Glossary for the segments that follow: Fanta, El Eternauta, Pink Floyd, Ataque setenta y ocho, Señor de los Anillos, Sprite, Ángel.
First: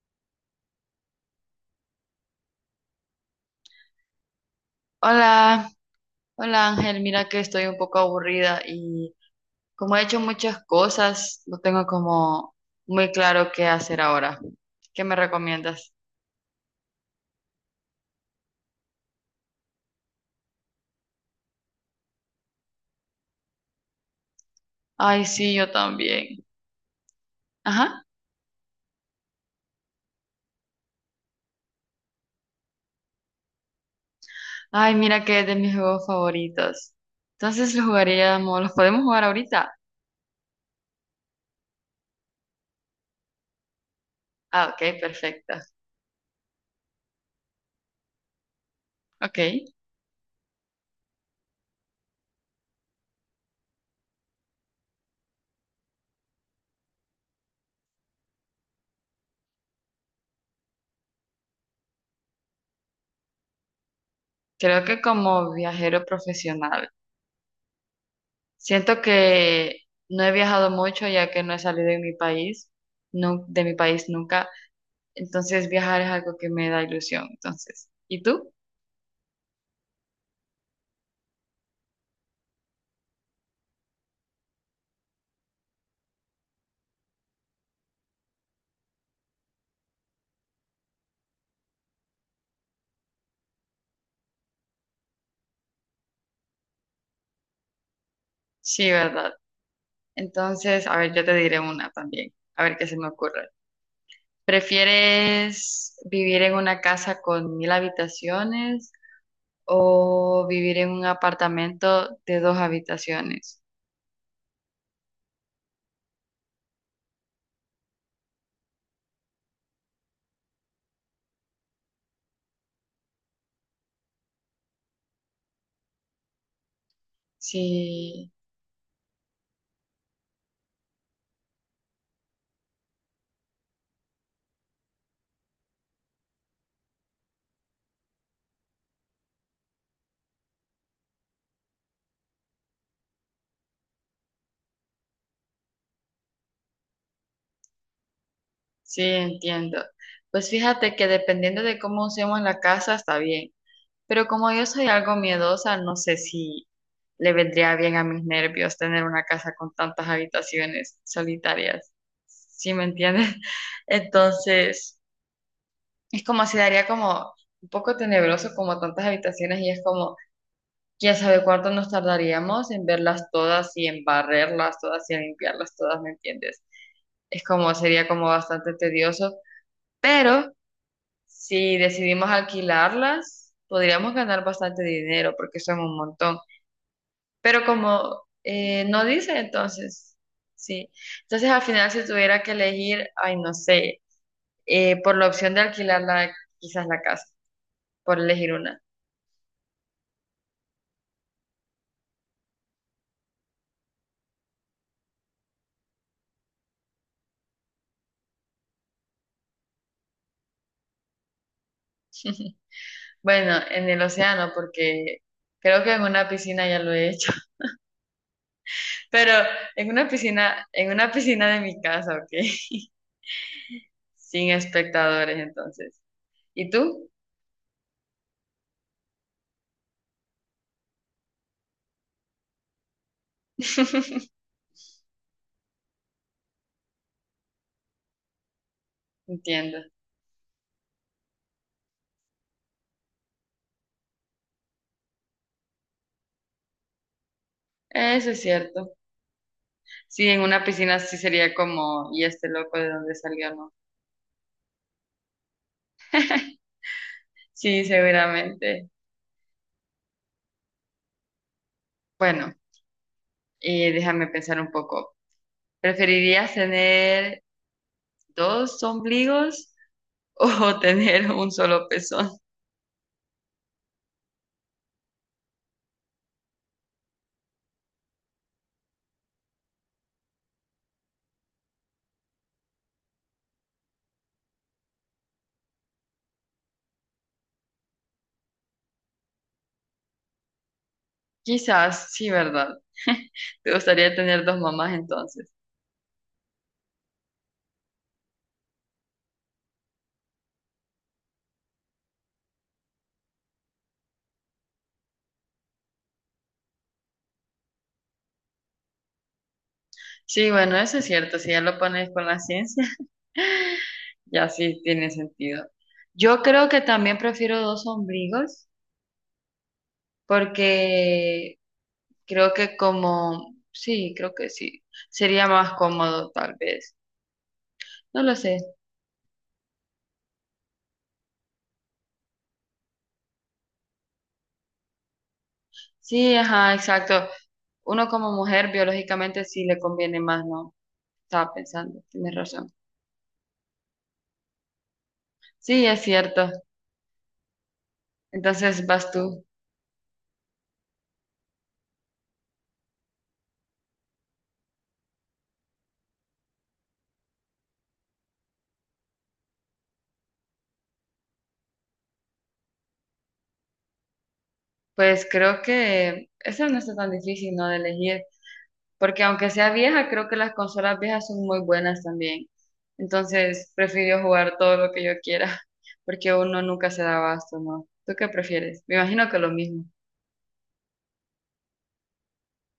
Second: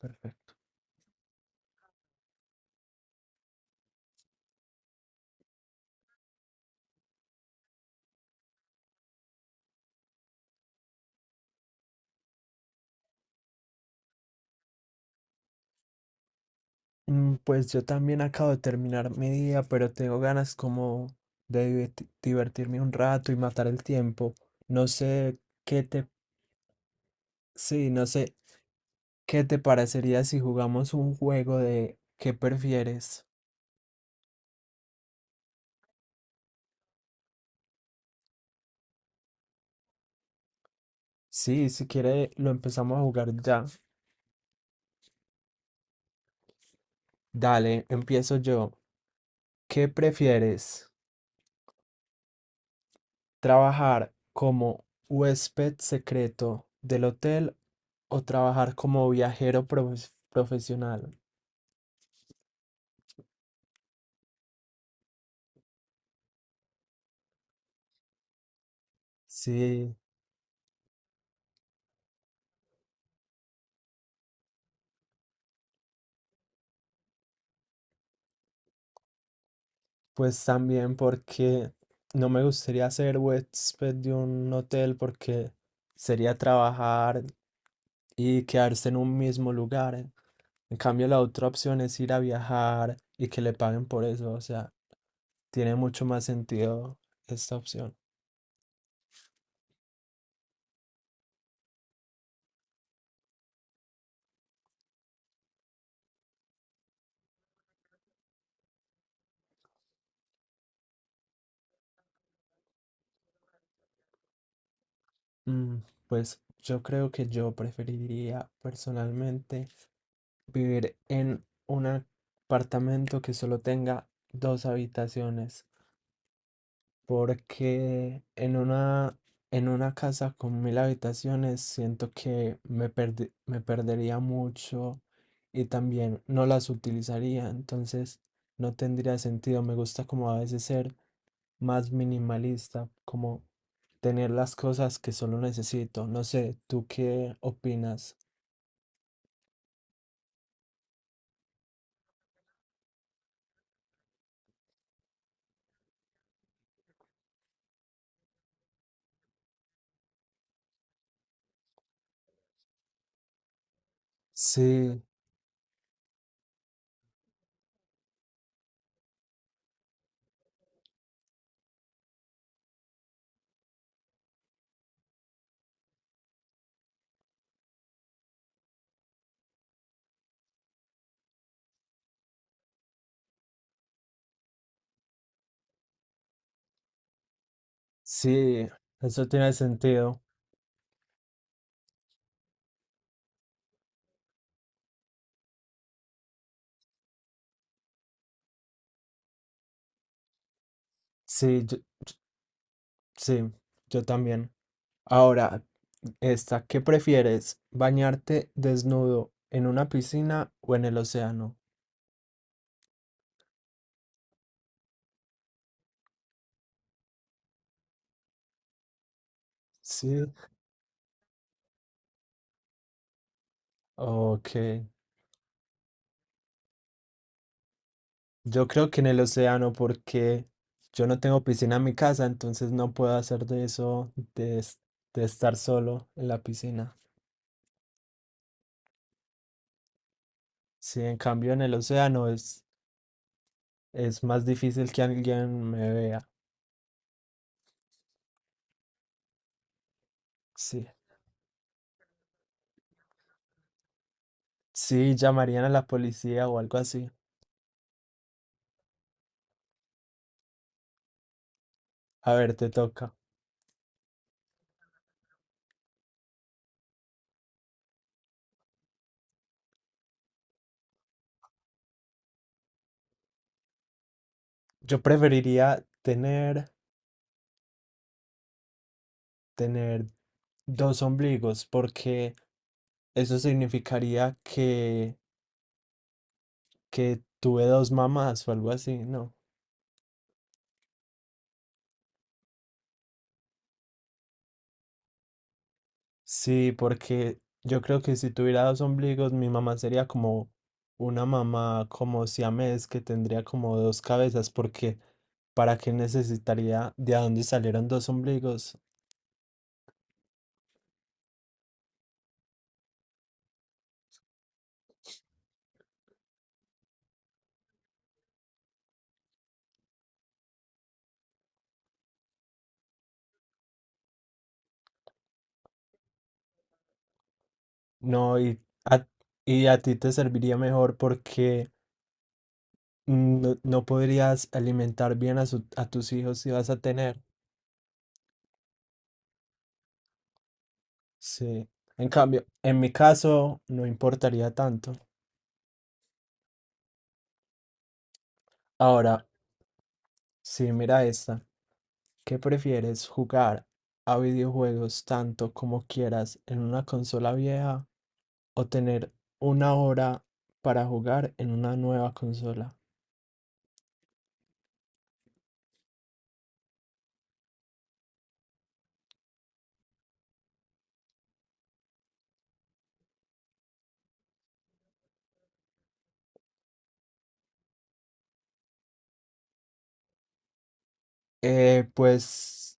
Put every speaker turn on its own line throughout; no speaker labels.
Perfecto.
Hola, hola Ángel, mira que estoy un poco aburrida y como he hecho muchas cosas, no tengo como muy claro qué hacer ahora. ¿Qué me recomiendas?
Pues yo también acabo de terminar mi día, pero tengo ganas como de divertirme un rato y matar el tiempo. No
Ay,
sé
sí, yo
qué te,
también.
sí,
Ajá.
no sé qué te parecería si jugamos un juego de qué prefieres.
Ay, mira que es de mis juegos favoritos. Entonces lo jugaríamos, ¿los podemos jugar ahorita?
Sí, si quiere lo empezamos a jugar ya.
Ah, ok, perfecto.
Dale, empiezo yo.
Ok,
¿Qué prefieres? ¿Trabajar como huésped secreto del hotel o trabajar como viajero profesional?
creo que como viajero profesional. Siento que
Sí,
no he viajado mucho ya que no he salido de mi país, de mi país nunca. Entonces viajar es algo que me da ilusión. Entonces, ¿y tú?
pues también porque no me gustaría ser huésped de un hotel porque sería trabajar y quedarse en un mismo lugar. En cambio, la otra opción es ir a viajar y que le paguen por eso. O sea, tiene mucho más sentido esta opción.
Sí, ¿verdad? Entonces, a ver, yo te diré una también, a ver qué se me ocurre. ¿Prefieres vivir en una casa con mil habitaciones o vivir en un apartamento de dos habitaciones?
Mm, Pues yo creo que yo preferiría personalmente vivir en un apartamento que solo tenga dos habitaciones, porque
Sí,
en una casa con 1000 habitaciones siento que me me perdería mucho y también no las utilizaría, entonces no tendría sentido. Me gusta como a veces ser más minimalista, como tener las cosas que solo necesito. No sé, ¿tú qué opinas?
sí, entiendo. Pues fíjate que dependiendo de cómo usemos la casa, está bien. Pero como yo soy algo miedosa, no sé si le vendría bien a mis nervios tener una casa con tantas habitaciones solitarias, ¿sí me entiendes? Entonces,
Sí,
es como si daría como un poco tenebroso como tantas habitaciones y es como, quién sabe cuánto nos tardaríamos en verlas todas y en barrerlas todas y en limpiarlas todas, ¿me entiendes? Es como, sería como bastante tedioso, pero si decidimos alquilarlas, podríamos ganar bastante dinero porque son un montón. Pero como
sí,
no
eso
dice,
tiene
entonces,
sentido.
sí. Entonces al final si tuviera que elegir, ay, no sé, por la opción de alquilar la, quizás la casa, por elegir una.
Sí, yo, sí, yo también. Ahora, esta, ¿qué prefieres? ¿Bañarte desnudo en una piscina o en el océano?
Bueno, en el océano, porque creo que en una piscina ya lo he hecho, pero
Sí,
en una piscina de mi casa, ¿ok?
ok.
Sin espectadores, entonces. ¿Y tú?
Yo creo que en el océano porque yo no tengo piscina en mi casa, entonces no puedo hacer de eso, de, de estar solo en la piscina.
Entiendo.
Sí, en cambio en el océano es más difícil que alguien me vea.
Eso es cierto. Sí, en una
Sí,
piscina sí sería como, ¿y este loco de dónde salió, no?
sí, llamarían a la policía o algo así.
Sí, seguramente.
A
Bueno,
ver, te toca.
déjame pensar un poco. ¿Preferirías tener dos ombligos o tener un solo pezón?
Yo preferiría tener, tener dos ombligos porque eso significaría que tuve dos mamás o algo así, ¿no?
Quizás, sí, ¿verdad? ¿Te gustaría tener dos mamás entonces?
Sí, porque yo creo que si tuviera dos ombligos, mi mamá sería como una mamá como siamés que tendría como dos cabezas, porque ¿para qué necesitaría de a dónde salieron dos ombligos?
Sí, bueno, eso es cierto. Si ya lo pones con la ciencia, ya sí tiene sentido. Yo creo que también prefiero dos ombligos porque creo que como, sí, creo que sí. Sería más cómodo tal vez. No lo
No,
sé.
a, y a ti te serviría mejor porque no, no podrías alimentar bien a, a tus
Sí,
hijos si vas
ajá,
a tener.
exacto. Uno como mujer biológicamente sí le conviene más, ¿no? Estaba
Sí.
pensando,
En
tienes
cambio,
razón.
en mi caso, no importaría tanto.
Sí, es cierto. Entonces vas
Ahora,
tú.
sí, mira esta. ¿Qué prefieres, jugar a videojuegos tanto como quieras en una consola vieja o tener 1 hora para jugar en una nueva consola?
Pues creo que eso no está tan difícil, ¿no? De elegir. Porque aunque sea vieja, creo que las consolas viejas son muy buenas también. Entonces prefiero jugar todo lo que yo quiera. Porque uno nunca se da abasto, ¿no? ¿Tú qué prefieres? Me imagino que lo mismo.
Pues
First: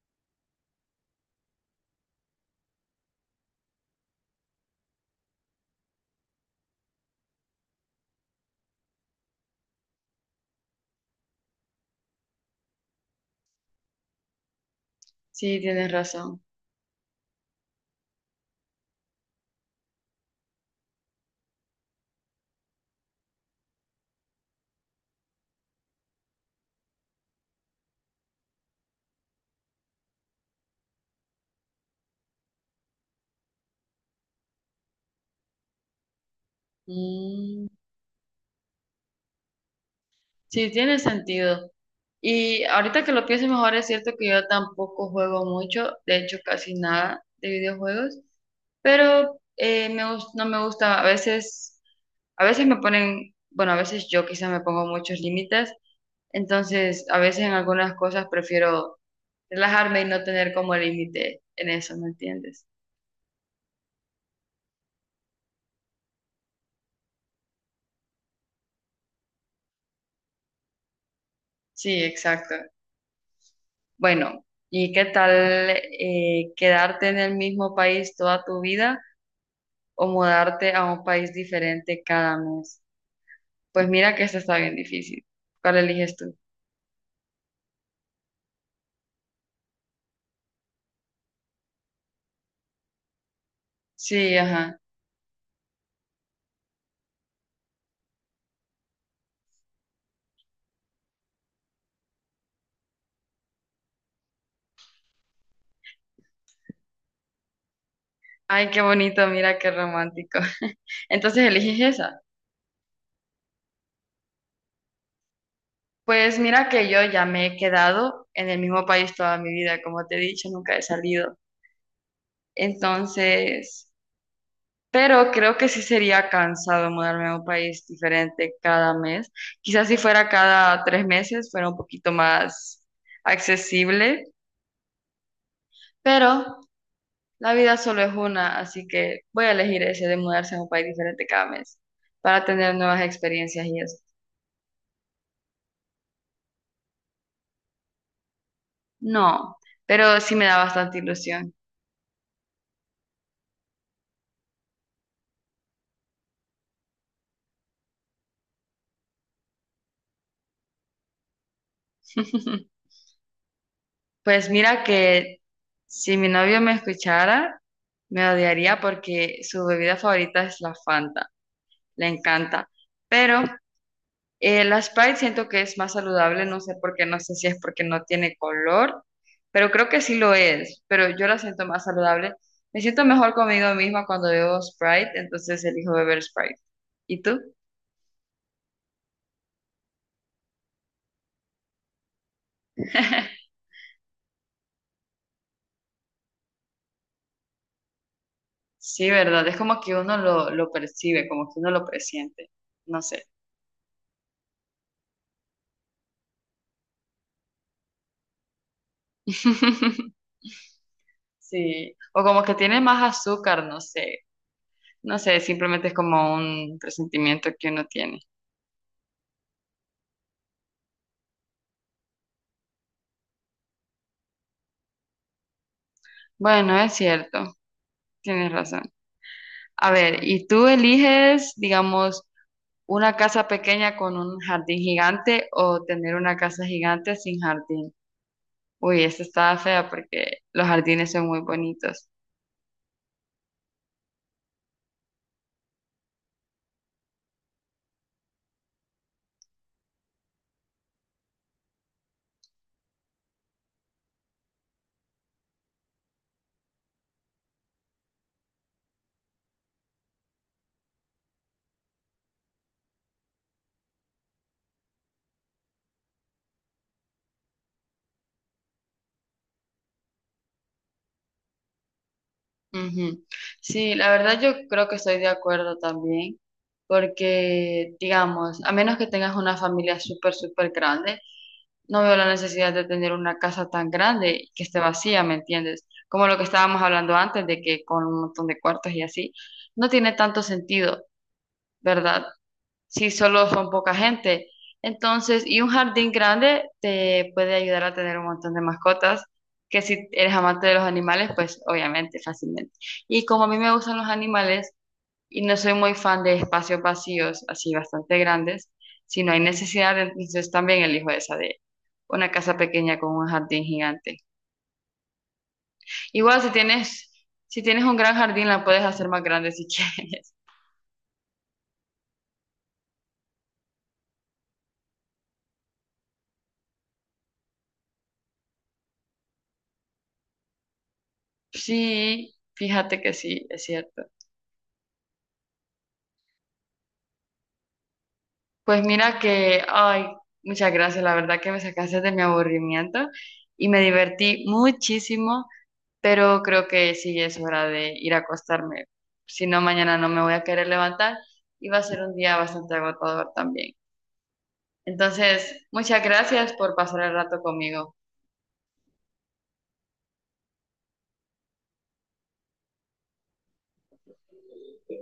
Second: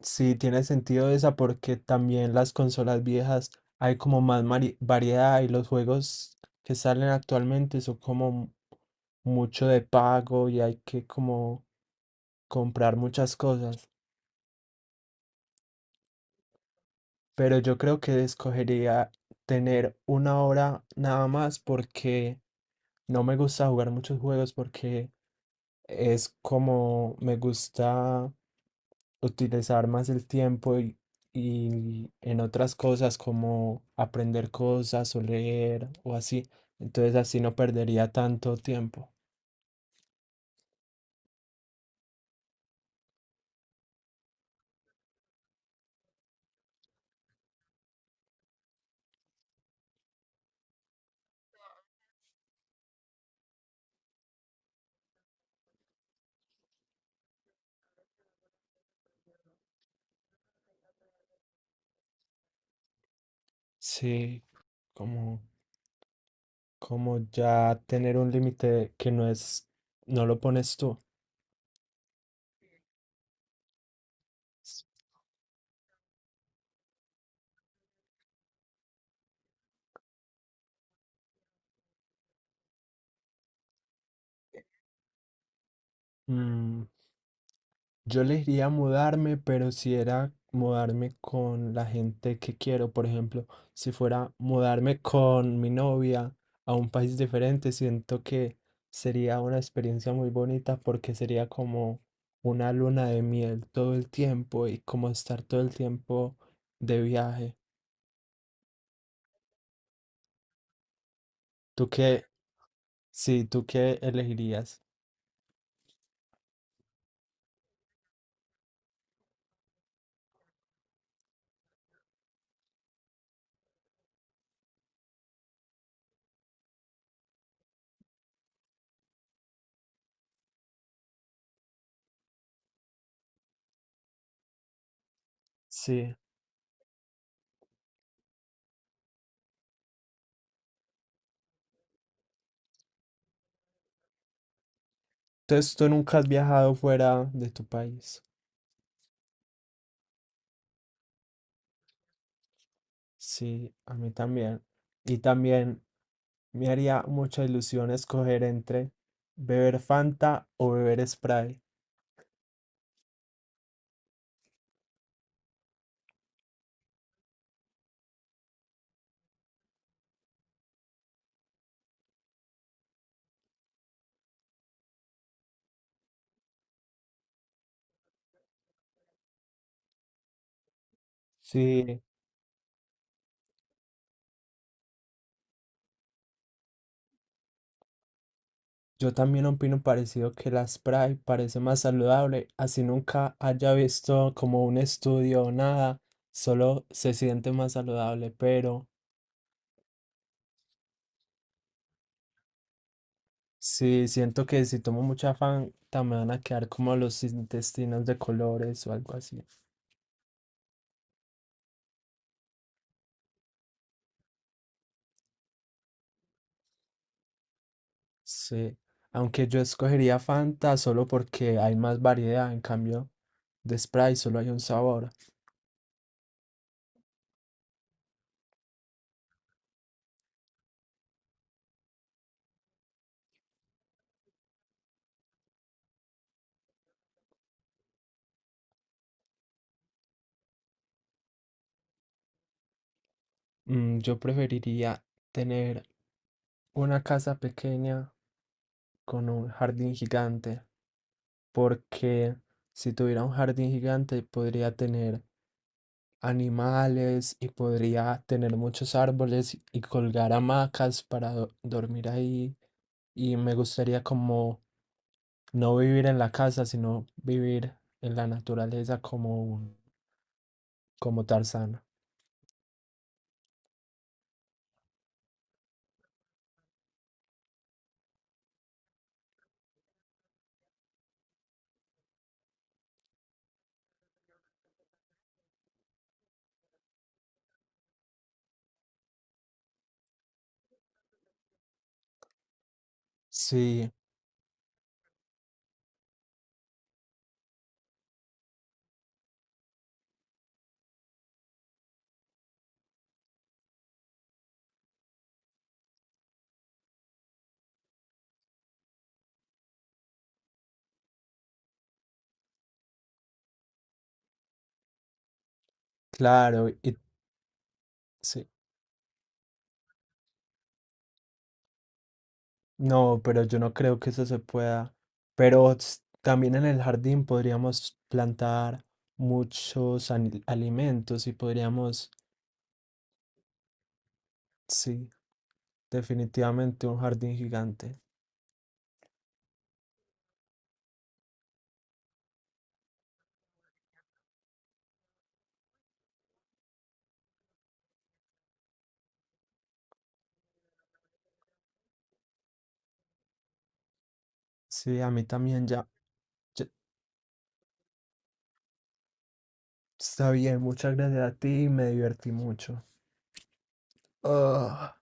sí, tiene sentido esa porque también las consolas viejas hay como más variedad y los juegos que salen actualmente son como mucho de pago y hay que como comprar muchas cosas.
Sí, tienes razón.
Pero yo creo que escogería tener 1 hora nada más porque no me gusta jugar muchos juegos porque es como me gusta utilizar más el tiempo y en otras cosas como aprender cosas o leer o así. Entonces así no
Mm,
perdería tanto tiempo.
sí, tiene sentido. Y ahorita que lo pienso mejor, es cierto que yo tampoco juego mucho, de hecho casi nada de videojuegos, pero no me gusta, a veces me ponen, bueno, a veces yo quizá me pongo muchos límites, entonces a veces en algunas cosas prefiero relajarme y no tener como límite en eso, ¿me entiendes?
Sí, como, como ya tener un límite que no es, no lo pones tú.
Sí, exacto. Bueno, ¿y qué tal quedarte en el mismo país toda tu vida o mudarte a un país diferente cada mes? Pues mira que esta está bien difícil. ¿Cuál eliges tú?
mm, Yo le diría mudarme, pero si era mudarme con la gente que quiero, por ejemplo, si fuera
Sí, ajá.
mudarme con mi novia a un país diferente, siento que sería una experiencia muy bonita porque sería como una luna de miel todo el tiempo y como estar todo el tiempo de viaje.
Ay, qué bonito, mira qué romántico. Entonces
¿Tú
eliges esa.
qué? Sí, ¿tú qué elegirías?
Pues mira que yo ya me he quedado en el mismo país toda mi vida, como te he dicho, nunca he salido. Entonces, pero creo que sí sería cansado mudarme a un país diferente cada mes. Quizás si fuera cada tres meses fuera un poquito más accesible,
Sí.
pero la vida solo es una, así que voy a elegir ese de mudarse a un país diferente cada mes para tener nuevas experiencias y eso.
Entonces, tú nunca has viajado fuera de tu país.
No, pero sí me da bastante ilusión.
Sí, a mí también. Y también me haría mucha ilusión escoger entre beber Fanta o beber Sprite.
Pues mira que si mi novio me escuchara, me odiaría porque su bebida favorita es la Fanta, le encanta, pero la Sprite siento que es más saludable, no sé por qué, no sé si es porque no tiene color, pero creo que sí lo es, pero yo la siento más
Sí,
saludable. Me siento mejor conmigo misma cuando bebo Sprite, entonces elijo beber Sprite. ¿Y tú?
yo también opino parecido que la Sprite parece más saludable, así nunca haya visto como un estudio o nada, solo se siente más saludable, pero
Sí, ¿verdad? Es como que uno lo percibe, como que uno lo presiente, no sé.
sí siento que si tomo mucha Fanta me van a quedar como los intestinos de colores o algo así.
Sí, o como que tiene más azúcar, no sé, no sé, simplemente es como un presentimiento que uno tiene.
Sí, aunque yo escogería Fanta solo porque hay más variedad, en cambio de Sprite solo hay un sabor.
Bueno, es cierto, tienes razón. A ver, ¿y tú eliges, digamos, una casa pequeña con un jardín gigante o tener una casa gigante sin jardín? Uy, esta estaba fea porque los jardines son muy bonitos.
Yo preferiría tener una casa pequeña con un jardín gigante, porque si tuviera un jardín gigante podría tener animales y podría tener muchos árboles y colgar hamacas para dormir ahí. Y me gustaría como no vivir en la casa, sino vivir en la naturaleza como como Tarzán.
Ujú. Sí, la verdad yo creo que estoy de acuerdo también, porque, digamos, a menos que tengas una familia súper, súper grande, no veo la necesidad de tener una casa tan grande y que esté vacía, ¿me entiendes? Como lo que estábamos hablando antes de que con un montón de cuartos y así, no tiene tanto sentido. ¿Verdad? Si solo son
Sí,
poca gente. Entonces, y un jardín grande te puede ayudar a tener un montón de mascotas, que si eres amante de los animales, pues obviamente, fácilmente. Y como a mí me gustan los animales y no soy muy fan de espacios vacíos, así bastante grandes, si no hay necesidad, entonces también elijo esa de una casa pequeña con un jardín gigante. Igual si
claro, y
tienes, si tienes un gran jardín,
sí.
la puedes hacer más grande si quieres.
No, pero yo no creo que eso se pueda. Pero s- también en el jardín podríamos plantar muchos alimentos y podríamos,
Sí, fíjate que sí, es cierto.
sí, definitivamente un jardín gigante.
Pues mira que, ay, muchas gracias, la verdad que me sacaste de mi aburrimiento y me divertí muchísimo, pero creo que sí es hora de ir a acostarme, si no mañana no me voy a querer levantar y va a ser un día bastante agotador también.
Sí, a mí
Entonces,
también ya.
muchas gracias
ya-
por pasar el rato conmigo.
Está bien, muchas gracias a ti y me divertí mucho. Ah.